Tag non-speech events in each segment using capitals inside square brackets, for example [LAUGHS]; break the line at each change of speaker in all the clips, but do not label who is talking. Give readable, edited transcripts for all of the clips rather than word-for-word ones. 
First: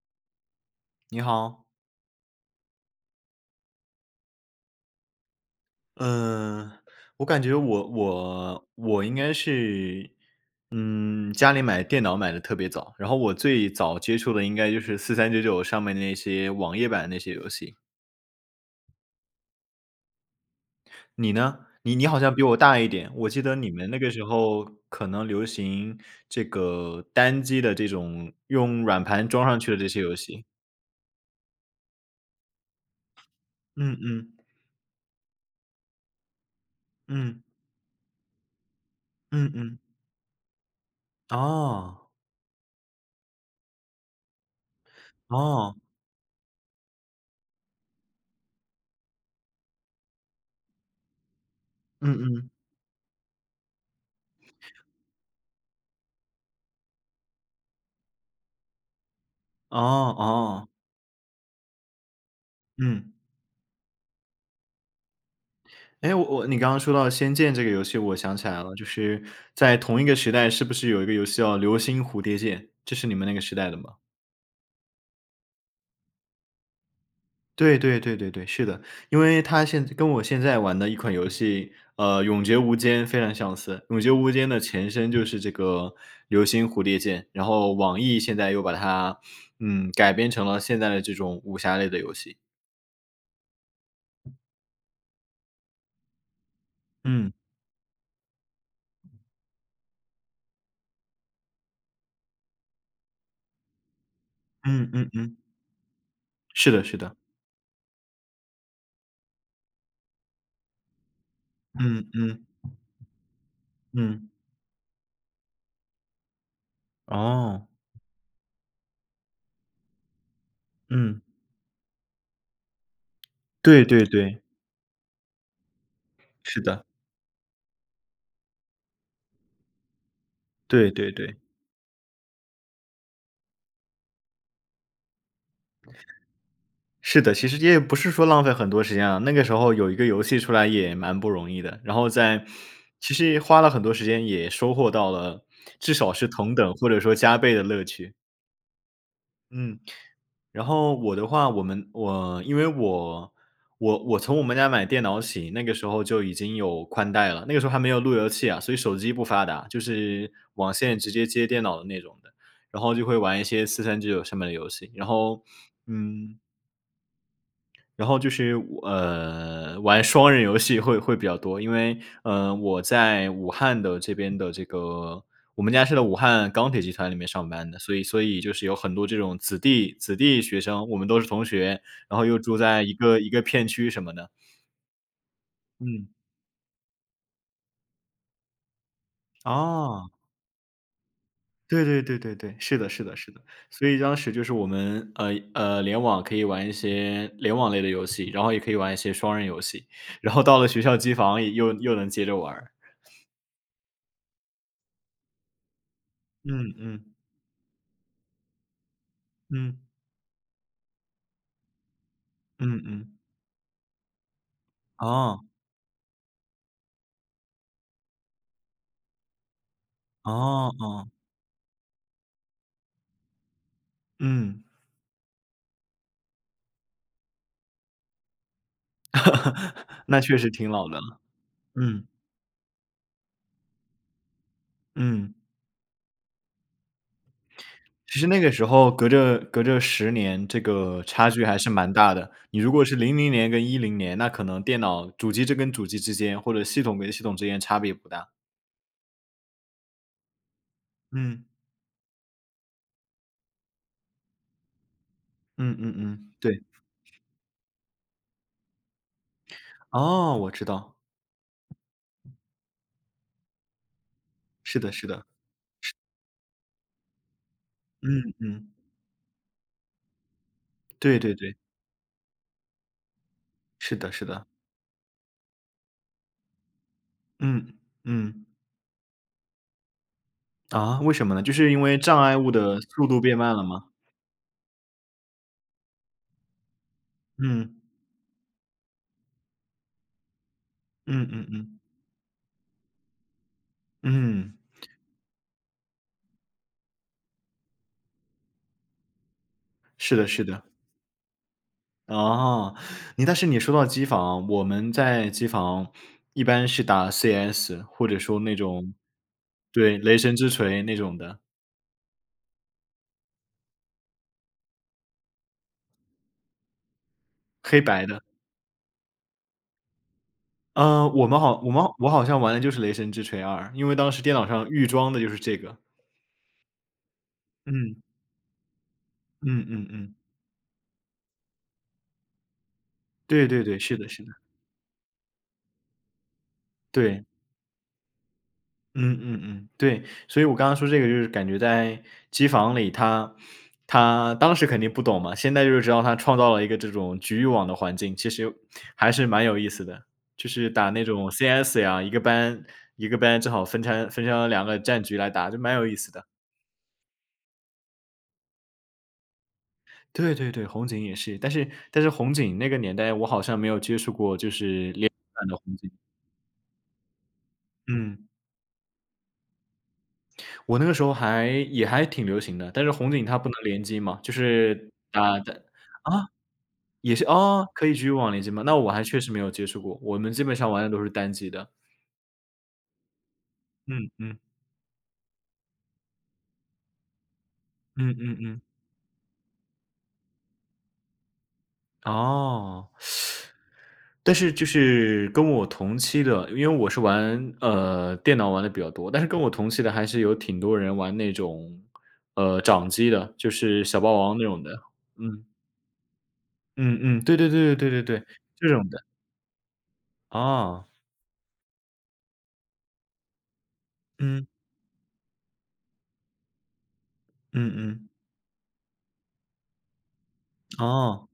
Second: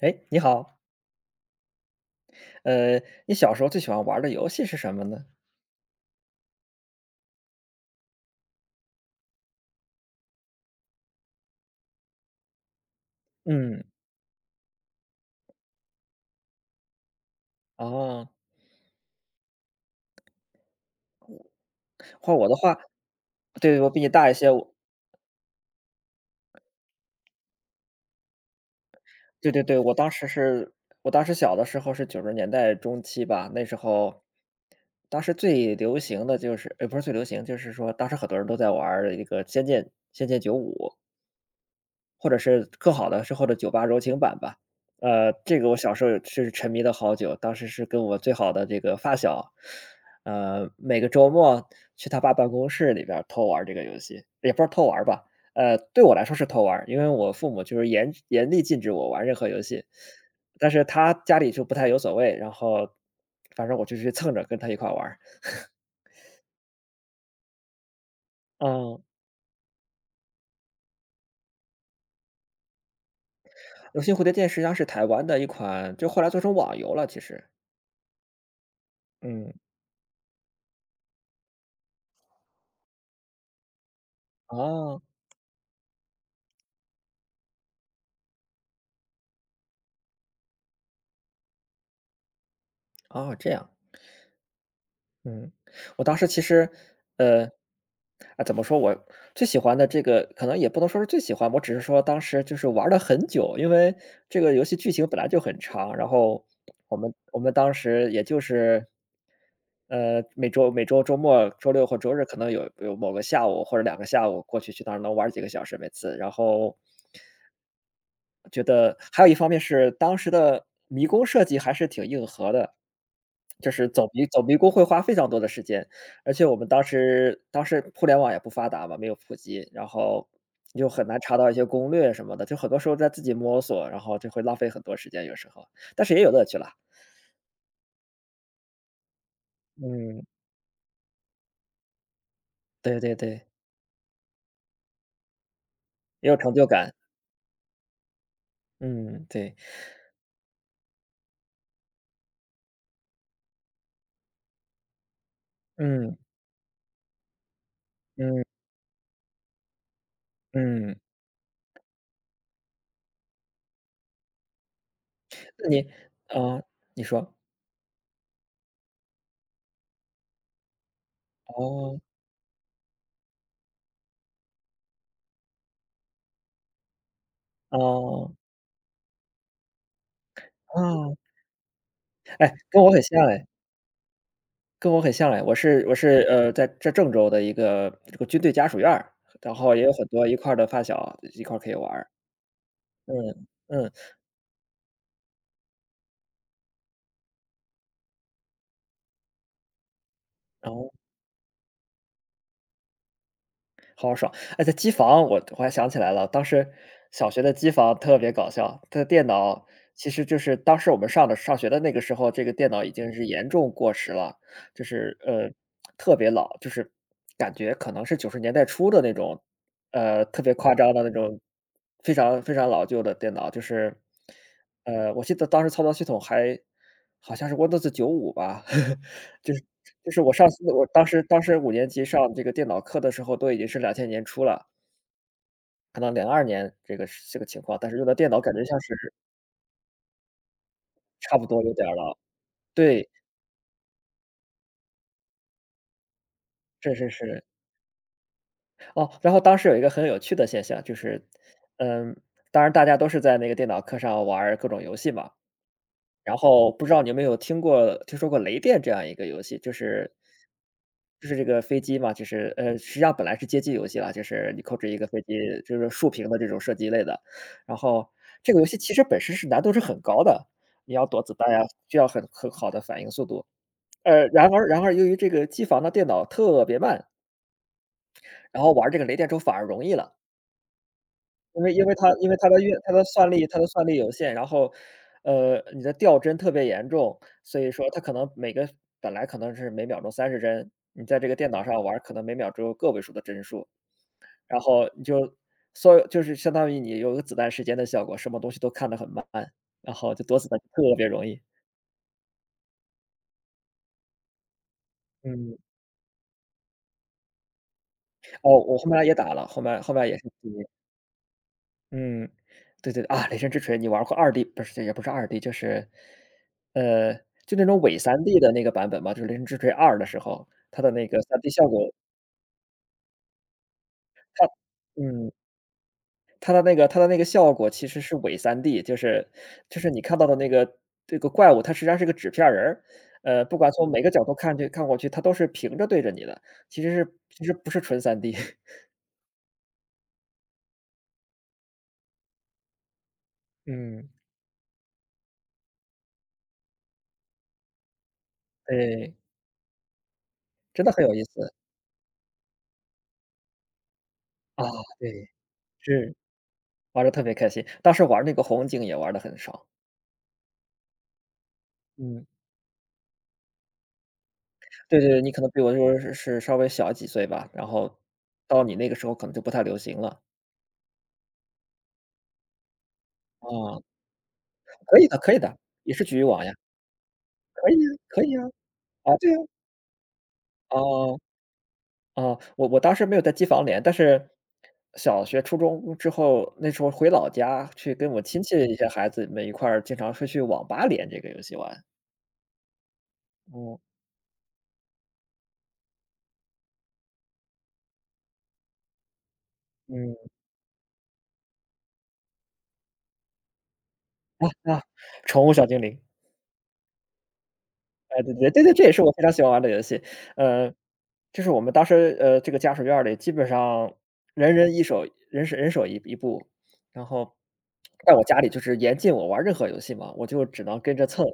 哎，你好，
你好。
呃，你小时候最喜欢玩儿的游戏是什么呢？
嗯，我感觉我应该是，家里买电脑买的特别早，然后我最
嗯，
早接触的应该就是四三九九上面那些网页版那些游戏。
哦，
你呢？你好
画
像比
我的
我
画，
大一点，我记得你
对，我
们
比
那
你
个时
大一些，
候可能流行这个单机的这种用软盘装
对
上
对
去的
对，
这些游戏。
我当时小的时候是90年代中期吧，那时
嗯
候
嗯
当时最流行的就是不是最流
嗯
行，就是说当时很多人都在玩儿一个
嗯
《仙
嗯，
剑仙剑九五》。
哦
或者是更好的是或者酒吧柔情版吧。这个我
哦，
小时候也是沉迷了好久，当时是跟我最好的这个发小，每个周末去
嗯
他爸办
嗯，
公室里边儿偷玩儿这个游戏，也不是偷玩儿吧，对我来说是偷玩儿因为我父母就是严厉禁止我玩任何游
哦
戏，
哦，
但是他家里就不太有所谓，然后
嗯。
反正我就去蹭着跟他一块儿玩儿
哎，我你刚刚说到《仙剑》这个游戏，我想起来了，就
嗯，
是在同一个时代，是不是有一个游戏叫《流星蝴蝶剑》？这是你们那个时代的吗？
游戏蝴蝶剑实际上是台湾的一款就后来做成网游了，其实。
对对对对对，是的，因为
嗯，
它现跟我现在玩的一款游戏，永劫无间》非常相似，《永劫无间》的前
哦，
身就是这个《流星蝴蝶剑》，然后网易现在又把它，改编成了现在的这种武侠类的游戏。
哦，这样。嗯，我当时其实，
嗯
呃，啊，怎么说，我最喜欢的这个可能也不能说是最喜欢，我只是说当时就是玩了很久，因为这个游戏
嗯
剧情
嗯
本来
嗯，
就很长，然后
是的
我
是
们
的。
我们当时也就是，每周周末、周六或
嗯
周日可
嗯
能有某个下午或者两个下
嗯，
午过去，去那儿能玩几个小时每次。然后
哦，
觉得还有一方面是当时的迷
嗯，
宫设计还是挺硬核的，就
对
是
对
走迷
对。
走迷宫会花非常多的时间，而且我
是
们当
的。
时当时互联网也不发达嘛，没有普及，然后就
对
很
对
难
对，
查到一些攻略什么的，就很多时候在自己摸索，然后就会浪费很多时间，有时候，但是也有乐趣啦。
是的，其实也不是说浪费很多时间啊，那个时候有一个游
嗯，
戏出来也蛮不容易的，然后在
对对
其实
对，
花了很多时间也收获到了至少是
也有成
同
就
等或
感。
者说加倍的乐趣。
嗯，对，
嗯，然后我的话，我们我因为我我我从我们家买电脑起，那个时候
嗯，
就已经有宽带了，那个时候还没有路由
嗯，
器啊，所以手机不发达，就是网线
嗯，
直接接电脑的那种的，然后就会玩一些四三九九上面的游戏。
那你
嗯，
啊，你说，
然后就是玩双人游戏会比较多，因
哦，
为，我在武汉的这边的这个我们家是在武汉钢铁集团里面上班的，所以所
哦，
以就是有很多这种子弟学生，我们
哦，
都是同学，然后又
哎，
住
跟
在
我
一
很
个
像
一个
哎。
片区什么的。
跟我很像哎，我是我
嗯，
是，在郑州的一个这个军队家属院儿，然后也有很
哦，
多一块儿的发小一块儿可以
对
玩
对
儿，
对对对，是的是的是的。
嗯，
所
嗯，
以当时就是我们，联网可以玩一些联网类的游戏，然后也可以玩一些双人游戏，然后到了
然
学
后
校机房也能接着玩儿。
好爽！哎，在机房我还想起来了，当时
嗯嗯
小学的机房特别搞笑，它的电脑
嗯
其实就是当时我们上学的那个时候，这个电
嗯
脑已经
嗯，
是严重过时了，就是
哦
特别老，就是感觉可能是90年代初的那种，特别
哦
夸张的
哦，
那种，非常非常老旧的电脑，就是
嗯，
我记得当时操作系统还好像是 Windows 九五吧，[LAUGHS] 就是
[LAUGHS]
就是
那
我
确
上
实
次
挺
我
老的
当
了。
时当时5年级
嗯
上这个电脑课的时候都已经是2000年初了，
嗯，
可能0二年这个是这个情况，但是用的
其实
电脑
那个
感觉
时
像
候隔
是
着隔着10年，这个差
差
距
不
还
多
是
有点
蛮
儿
大
了。
的。你如果是
对，
零零年跟一零年，那可能电脑主机这跟主机之间，或者系
是
统
是
跟系统
是。
之间差别不大。
哦，然后当时有一个很有趣的现象，就是，
嗯
嗯，当然大家都是在那个电脑课上玩儿各种游戏嘛，
嗯，
然
对。
后不知道你有没有听说过雷电这样一个游戏，就是
哦，我知道。
这个飞机嘛，就是实际上本来是街机游戏啦，就是你控
是
制
的
一个
是
飞
的。
机，就是竖屏的这种射击类的。然后
嗯
这个游
嗯，
戏其实本身是难度是很高的，你要
对
躲子
对
弹
对，
呀，需要很好的反应速度。
是的是的。
然而由于这个机房的电脑特别慢，
嗯嗯，
然后玩这个雷电之后反而容易了。
啊，为什么呢？就
因
是
为
因
因为
为
它
障
因为
碍
它
物
的运
的
它的
速度
算
变
力
慢
它
了
的
吗？
算力有限，然后，你的掉帧特别严重，所以
嗯，
说它可能每个本来可能是每秒钟30帧，你在这
嗯
个
嗯
电脑
嗯，
上玩儿可能每秒只有个位数的帧数，
嗯，
然后所有就是相当于你有一个子弹时间的效果，什么东西都看得很慢，然后
是
就
的
躲
是
子弹
的。
特别容易。
哦，但是你说到机房，我们在机
嗯，
房一般是打 CS,或者说那
哦，我后
种
面也打了，后面后
对，
面
雷
也是
神之
[UNINTELLIGIBLE]
锤那种的，
嗯，对对，啊，《雷神之锤》你玩过二 d 不是，也不是二 d 就是呃，就那种
黑
伪
白的。
三 d 的那个版本嘛，就是《零之锤二》的时候，它的那
呃，
个
我们
三 d
好
效
我们
果
我好像玩的就是雷神之锤二》，因为当时电脑上预装的就
嗯，
是这个。
它的那个效果其实
嗯，
是伪三 d 就是
嗯嗯
你
嗯，
看到的那个这个怪物，它实际上是个纸片人儿，
对
不
对
管
对，
从
是
每
的
个
是
角
的。
度看过去，它都是平着对着你的，
对。
其实不是纯三 d [LAUGHS]
嗯，对，所以我刚刚说这个就是感觉在机房里他
嗯，
他当时肯定不懂嘛，现在就是知道他创造了一个这种局域网的环境，其实还
对，
是蛮有意思的。就是
真
打
的很
那
有意
种
思。
CS 呀，一个班正好分成
啊，
两个战局
对，
来打，就蛮有意思
是，
的。
玩的特别开心，当时玩那个红警也玩的很爽，
对对对，红警也是，但是
嗯。
红警那个年代我好像没有接触过，就是
对对
连
对，你可
战
能
的
比我
红警。
是稍微小几岁吧，然后
嗯，
到你那个时候可能就不太流行了。
我那个时候还也还挺流行的，但是红警它不能
啊，
联机嘛，就是
可以的可以
打
的，
的
也是局域
啊。
网呀，
也是哦，
可以
可
呀
以局域
可以
网
呀，
连接吗？那我还
啊，
确
对
实
呀，
没有接触过，我们基本上玩的都是
啊
单机的。
哦，我当时没有在机房连，但
嗯
是
嗯。
小学、初中之后，那时候回老家去跟
嗯
我
嗯
亲戚
嗯，
的一些孩子们一块儿，经常会去网吧连这个游戏玩。
哦。
嗯，
但是就是跟我同期的，因为我是玩，电脑玩的比较多，但是跟我同期的还是
嗯，
有挺多人玩那种，掌机的，就是小霸王那
啊
种的。
啊，宠
嗯，
物小精灵，
嗯，对对对对对对
哎，
对，
对对对
这
对，这
种
也是
的。
我非常喜欢玩的游戏，呃
哦，
就是我们当时，这个家属院儿里基本上
嗯，
人人一手人手一部，然后
嗯嗯，
在我家里就是严禁我玩任何游戏嘛，我就只能跟着蹭。
哦，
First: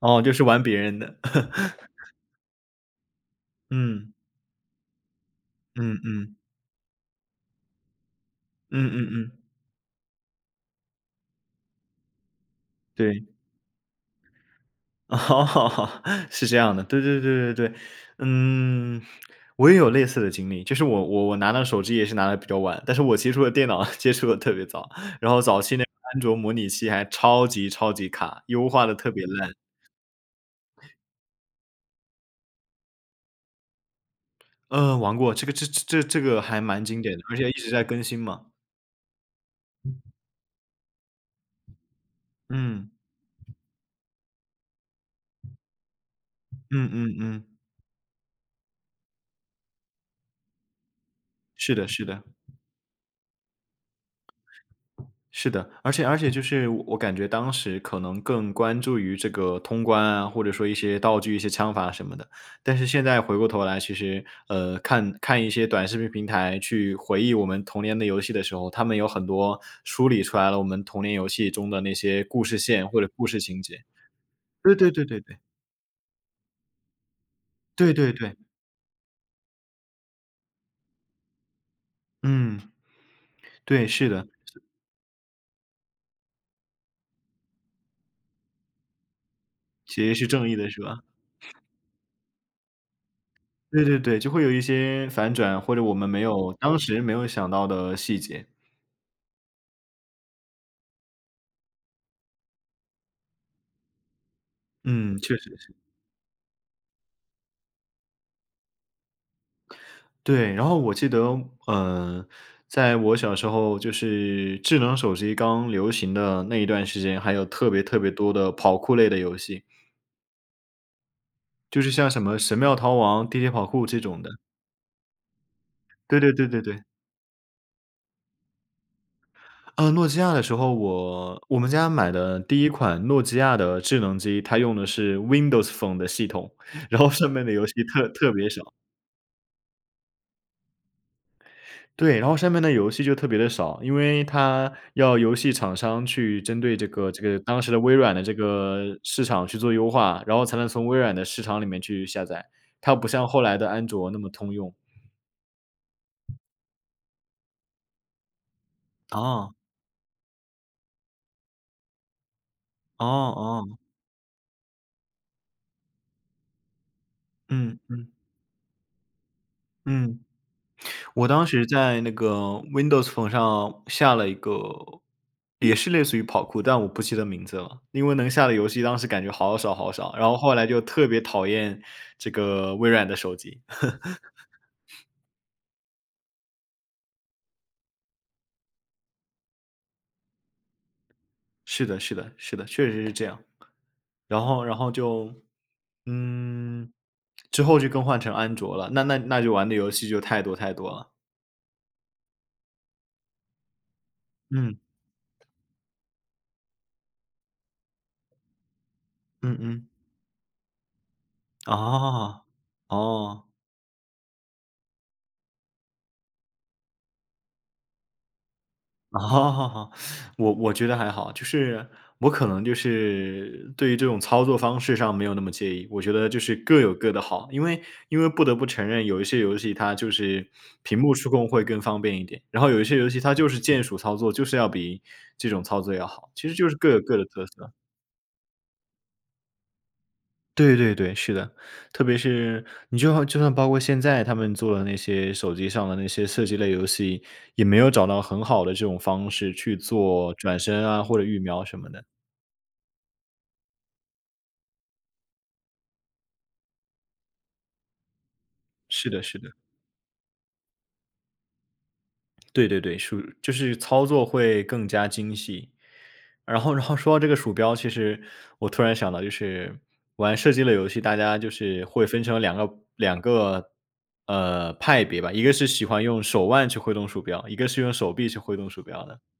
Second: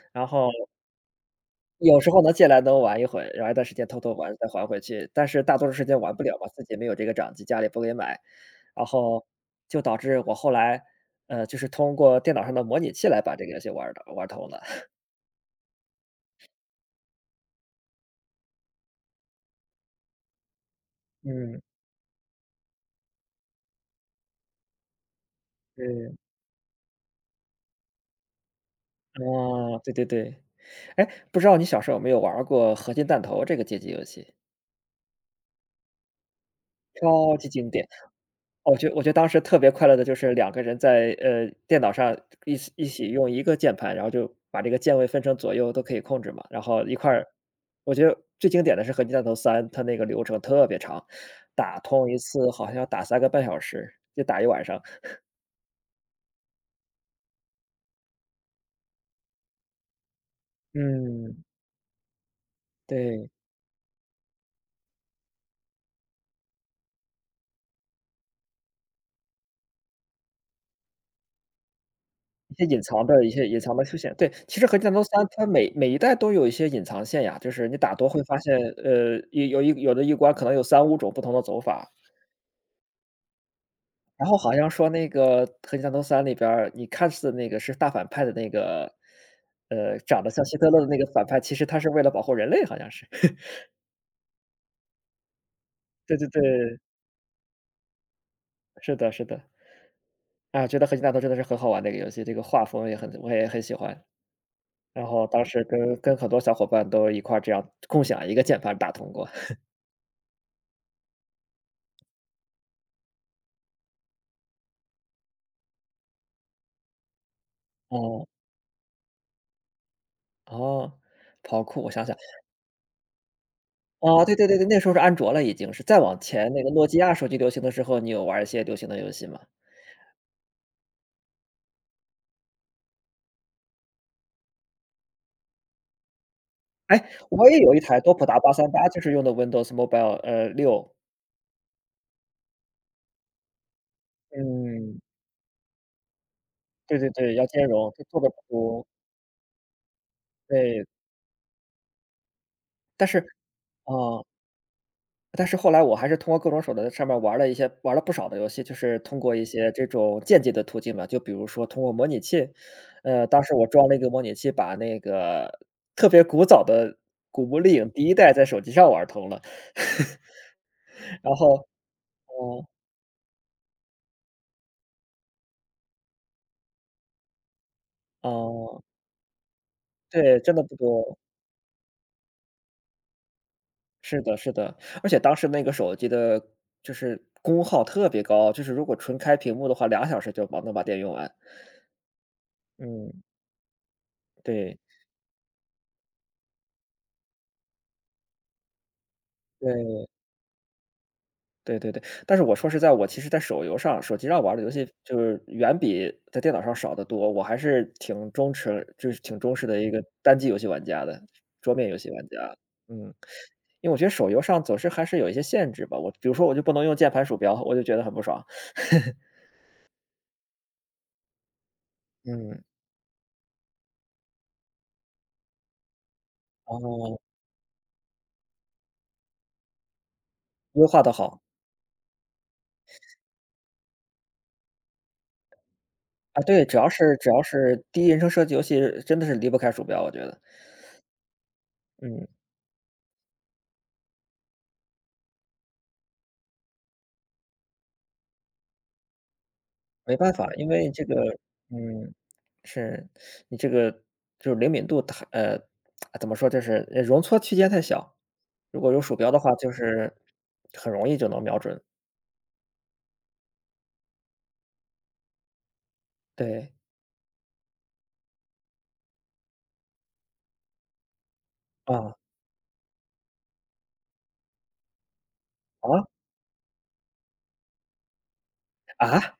哦，
然
就是
后
玩别人的。[LAUGHS]
有时候能借来能玩一会，然后一段时间偷
嗯，
偷玩再还回去，但是大多数时
嗯
间玩不
嗯，
了嘛，自己没有这个掌机，家里不给买，然
嗯嗯
后
嗯。
就导致我后来，就是通过电脑上的模拟器来
对。
把这个游戏玩儿的玩通了。[LAUGHS]
[LAUGHS] 哦，是这样的，对对对对对。嗯，我也有类似的经历，就是我拿
嗯，
到手机也是拿的比较晚，但是我接触的电脑 [LAUGHS] 接触的特别早，然后早期那
对，
个
[LAUGHS]
安卓模拟器还超级超级卡，优化的特别烂。
啊，对对对。哎，不知道你小时候有没有玩儿过合金弹头这个街机游戏，
玩过，这个还蛮经典的，
超
而
级
且一
经
直在
典。
更新嘛。
我觉得当时特别快乐的就是两个人在，电脑上一起一
嗯，
起用一个键盘，然后就把这个键位分成左右都可以控制嘛，然后
嗯
一块
嗯
儿
嗯，
我觉得最经典的是合金弹头三》，它那个流程特别长，
是
打
的是
通一
的。
次好像要打3个半小时，就打一晚上。
是的，而且就是我感觉当时可能更关注于这个通关啊，或者说一些道具、一
嗯，
些枪法什么的。但是现在
对。
回过头来，其实看看一些短视频平台去回忆我们童年的游戏的时候，他们有很多梳理出来了我们童年游戏中的那些故事线或者故
一
事
些隐
情
藏
节。
的出现，对，其实
对
《合金
对
弹头
对对
三》
对，
它每一代都有一些隐藏线呀，就是你
对
打多
对
会
对。
发现，有的一关可能有三五种不同的走法。
嗯，对，是的，
然后好像说那个《合金弹头三》里边儿，你看似那个是大反派的那个，
其实
长
是
得像
正义
希
的，
特勒
是
的那
吧？
个反派，其实他是为了保护人类好像是。[LAUGHS]
对对对，就会有一些反转，或者我们
对
没
对
有
对，
当时没有想到的细节。
是的是的。啊，觉得《合金弹头》真的是很好玩的一个游戏，这个画风我也很喜欢。然
嗯，
后
确
当
实。
时跟很多小伙伴都一块儿这样共享一个键盘打通过。[LAUGHS]
对，然后我记得，嗯，在我小时候，就是智能手机刚流行的那一段时间，还有特别特别
哦。
多的跑酷类的游戏，
哦，跑酷，
就
我
是
想
像
想，
什么《神庙逃亡》《地铁跑酷》这种
啊，
的。
对对对对，那时候是安卓了已经是，再往
对对对
前那
对
个
对。
诺基亚手机流行的时候，你有玩一些流行的游戏吗？
诺基亚的时候，我们家买的第一款诺基亚的智能机，它用的是 Windows Phone 的系统，[LAUGHS] 然
哎，
后上面
我
的
也
游戏
有一台
特
多普
特
达
别
八
少。
三八，就是用的 Windows Mobile,6。
对，然后上面的游戏就特别的少，因为它
嗯，
要游戏厂商去针对这
对对
个这
对，
个
要
当
兼
时的
容，
微
就
软
做
的
得
这
出，
个市场去做优化，然后才能
对，
从微软的市场里面去下载，它
但
不
是
像后来的安卓那
哦。
么通用。
但是后来我还是通过各种手段在上面玩了一些不少的游戏，就是通过一
哦，
些这种间接的途径吧，就比如说通过模拟器。
哦
当时我
哦，
装了一个模拟器，把那个特别古早的《古墓丽
嗯
影》第
嗯
一代在手机上玩通了。[LAUGHS]
嗯，我
然
当时
后，
在那个
哦。
Windows Phone 上下了一个也是类似于跑酷，但我不记得名字了，因为能下的游
哦，
戏当时感觉好少好少，然后
对，真
后
的
来
不
就特
多。
别讨厌这个微软的手机。
是的，是的，而且当时那个手机的就是功耗特别高，就是如果纯开屏幕的话2小时就把电用完。
是的，是的，是的，确实是
嗯，
这样。然后然
对，
后就，嗯，之后就更换成安卓了，那就玩的游
对。
戏就太多太多了。
对对对，但是我说实在，我其实在手游上，手机上玩儿的游
嗯，
戏就是远比在电脑上少得多。我还是挺忠实，就是挺忠
嗯
实的
嗯，
一个单机游戏玩家的，桌面游戏玩
哦，
家。嗯，
哦。
因为我觉得手游上总是还是有一些限制吧，我比如说我就不能用键盘鼠标，我就觉得很不爽。
[LAUGHS]
[LAUGHS]
哦，我我觉得还好，就是我可
嗯。
能就是对于这种操作方式上没有那么介意，我觉得就是各有各
哦，
的好，因为不得不承认有一些游戏它就是
优
屏
化的
幕触
好。
控会更方便一点，然后有一些游戏它就是键鼠操作，就是要比这种操作要好，
啊，
其实
对，
就是各有各的
只要
特色。
是第一人称射击游戏，真的是离不开鼠标，我觉得。
对对对，是的。特别
嗯。
是你就就算包括现在他们做的那些手机上的那些射击类游戏，也没有找到很好的这种方式去
没办
做
法，
转
因
身
为
啊，
这个，
或者预瞄什么的。
嗯，是，你这个就是灵敏度太怎么说，就是容错区间太小。如果有
是
鼠
的
标的
是的。
话，就是很容易就能瞄准。
对对对，鼠就是操作会更加精细。然
对。
后然后说到这个鼠标，其实我突然想到就是玩射击类游戏，大家就是会
啊
分成两个,派别吧。一个是喜欢
啊
用手腕去挥动鼠标，一个是用手臂去挥动鼠标的。
啊！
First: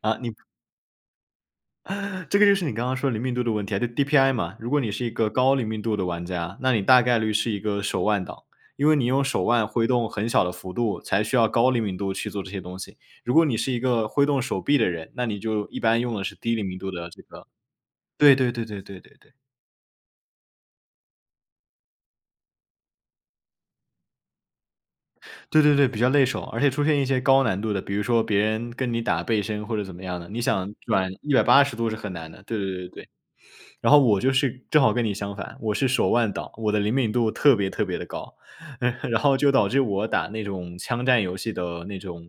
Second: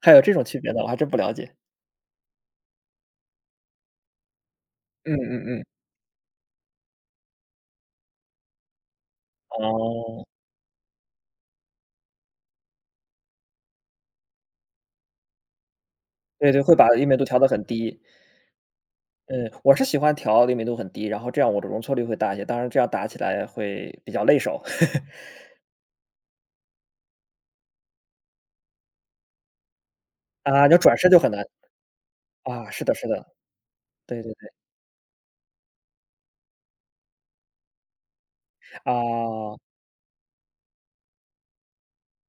还
啊，
有
你
这种区别的，我还真不了解。
这个就是你刚刚说灵敏度的问题啊，就 DPI 嘛。如果你是一
嗯
个
嗯
高
嗯。
灵敏度的玩家，那你大概率是一个手腕党，因为你用手腕挥动
哦，
很小的幅度，才需要高灵敏度去做这些东西。如果你是一个挥动手臂的人，那你就一般用的是
对
低
对，
灵
会
敏
把
度
灵
的
敏
这
度调得
个。
很低。
对对对对对对对，
嗯，我是喜欢调灵敏度很低，然后这样我的容错率会大一些，当然这样打起来会比较累手 [LAUGHS]。
对对对，比较累手，而且出现一些高难度的，比如说别人跟你打背身或者怎么样的，你
啊，你
想
要转身
转
就很
一百
难。
八十度是很难的。对
啊，
对
是
对
的是
对。
的，
然后我
对对
就
对，
是正好跟你相反，我是手腕党，我的灵敏度特别特别的高，[LAUGHS] 然后就
啊。
导致我打那种枪战游戏的那种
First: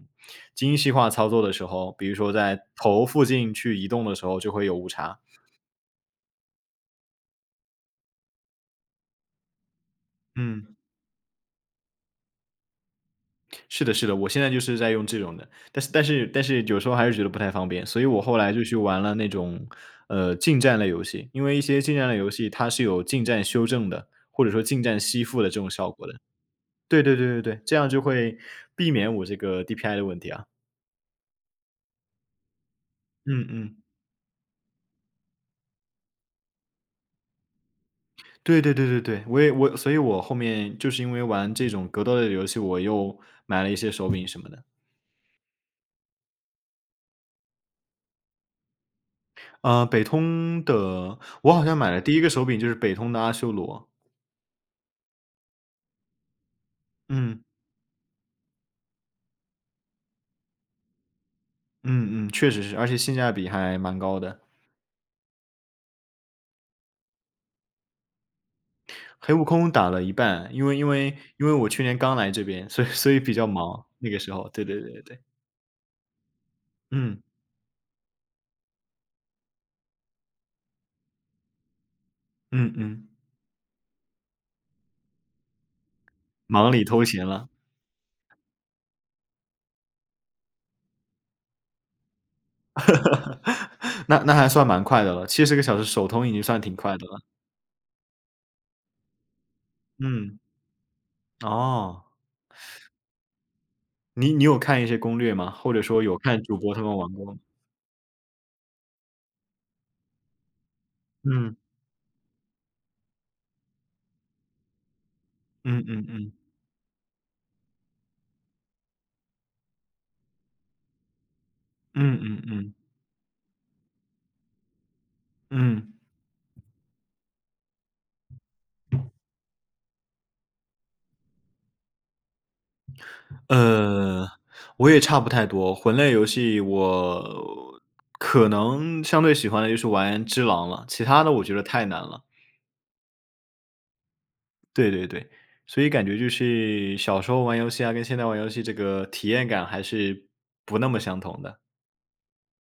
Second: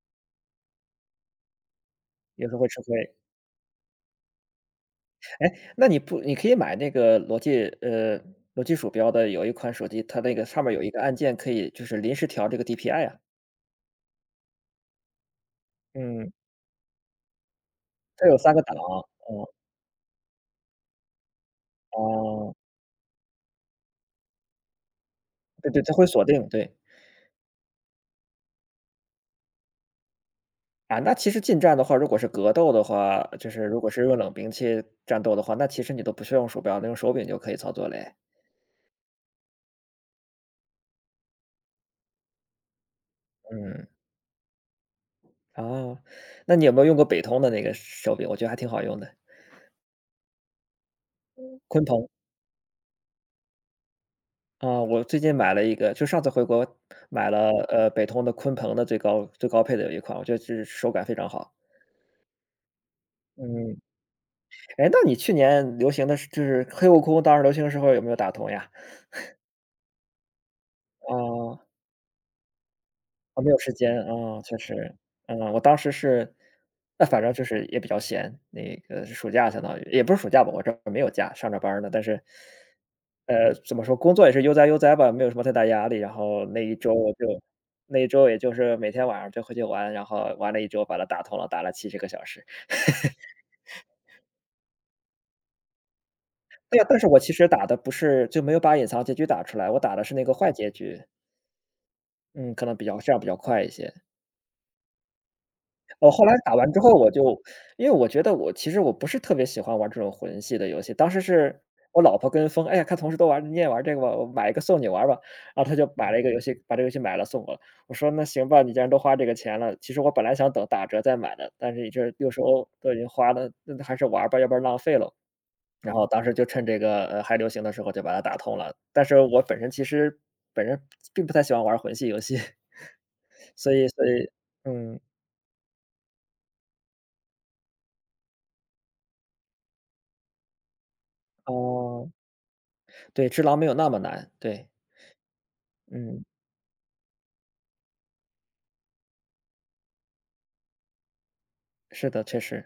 精细化操作的时候，比如说
有时候
在
会吃
头
亏。
附近去移动的时候就会有误差。
哎，那你不你可以买那个罗技罗技鼠标的有一款手机，它那个上面
嗯，
有一个按键可以就是临时调这个 DPI 啊。
是的是的，我现在就是在用这种的，但是
嗯，
有时候还是觉得不太方便，所以我
它有
后来
三个
就
档，
去玩了那
嗯。
种，近战类游戏，因为一些近战类游戏
哦，
它是有近战修正的，或者说近战吸附的这种
对对，
效
它会
果的。
锁定，对。
对对对对对，这样就会避免我这个 DPI 的问题啊。
啊，那其实近战的话，如果是格斗的话，
嗯
就是
嗯。
如果是用冷兵器战斗的话，那其实你都不需要用鼠标，那用手柄就可以操作嘞。
对对对对对，我所以我后面就是因为玩这种格斗类的游戏，我又买了一
嗯。
些手柄什么的。
哦，那你有没有用过北通的那个手柄？我觉得还挺好用的。
北通的我好像
鲲
买了
鹏。
第一个手柄就是北通的阿修罗。
啊，我最近买了一个，就上次回国买
嗯，
了，北通的鲲鹏的最高配的有一款，我觉得是手感非常好。
嗯，确实是，而且性价比还
嗯。
蛮高的。
哎，那你去年流行的就是黑悟空当时流行的时候有没有打通呀？
黑悟空打了一半，因为
啊。
我去年刚来这边，所以比
啊，
较
没有时
忙，
间，
那个时
啊，
候，
确
对对对
实。
对对。
嗯，我当时是，那反
嗯，
正就是也比较闲。那个暑假相当于也不是暑假吧，我这儿没有假，上着班儿呢，但是，
嗯嗯，
怎么说，工作也是悠哉悠哉吧，没有什么太大压力。然后那
忙
一
里
周
偷
我
闲
就，
了。
那一周也就是每天晚上就回去玩，然后玩了一周把它打通了，打了70个小时。
[LAUGHS] 那那还算蛮快的了，70个小时首通已经算挺
对呀，
快
但是
的
我
了。
其实打的不是就没有把隐藏结局打出来，我打的是那个
嗯，
坏结局。
哦，
嗯，可能比较快一些。
你有看一些攻略吗？或者说
我
有
后来
看
打
主
完
播
之
他
后，
们
我
玩过吗？
就，我觉得我其实我不是特别喜欢玩这种魂系的游戏，当时
嗯，
是我老婆跟风，哎呀，看同事都玩，你也玩这个吧，我买一个送你玩吧。然后她
嗯
就
嗯
买了一个
嗯，
游戏，把这个游戏买了送我了。我说那行吧，你既然都花这个钱了，其实我本来想等打折再买的，但是你这
嗯
六十
嗯
欧
嗯，
都已经花了，那还是玩吧，要不然浪费了。然
嗯，
后当时就趁这个，还流行的时候就把它打通了，但是我本身其实本身并不太喜欢玩魂系游戏。[LAUGHS] 所以所
呃，
以
我
嗯。
也差不太多，魂类游戏我可能相对喜欢的就是玩只狼了，其他的我觉得太难
哦。
了。
对，治狼没有那么难，对。
对对对，所以感觉
嗯，
就是小时候玩游戏啊，跟现在玩游戏这个体验感还是不那么相同的。
是的，确实。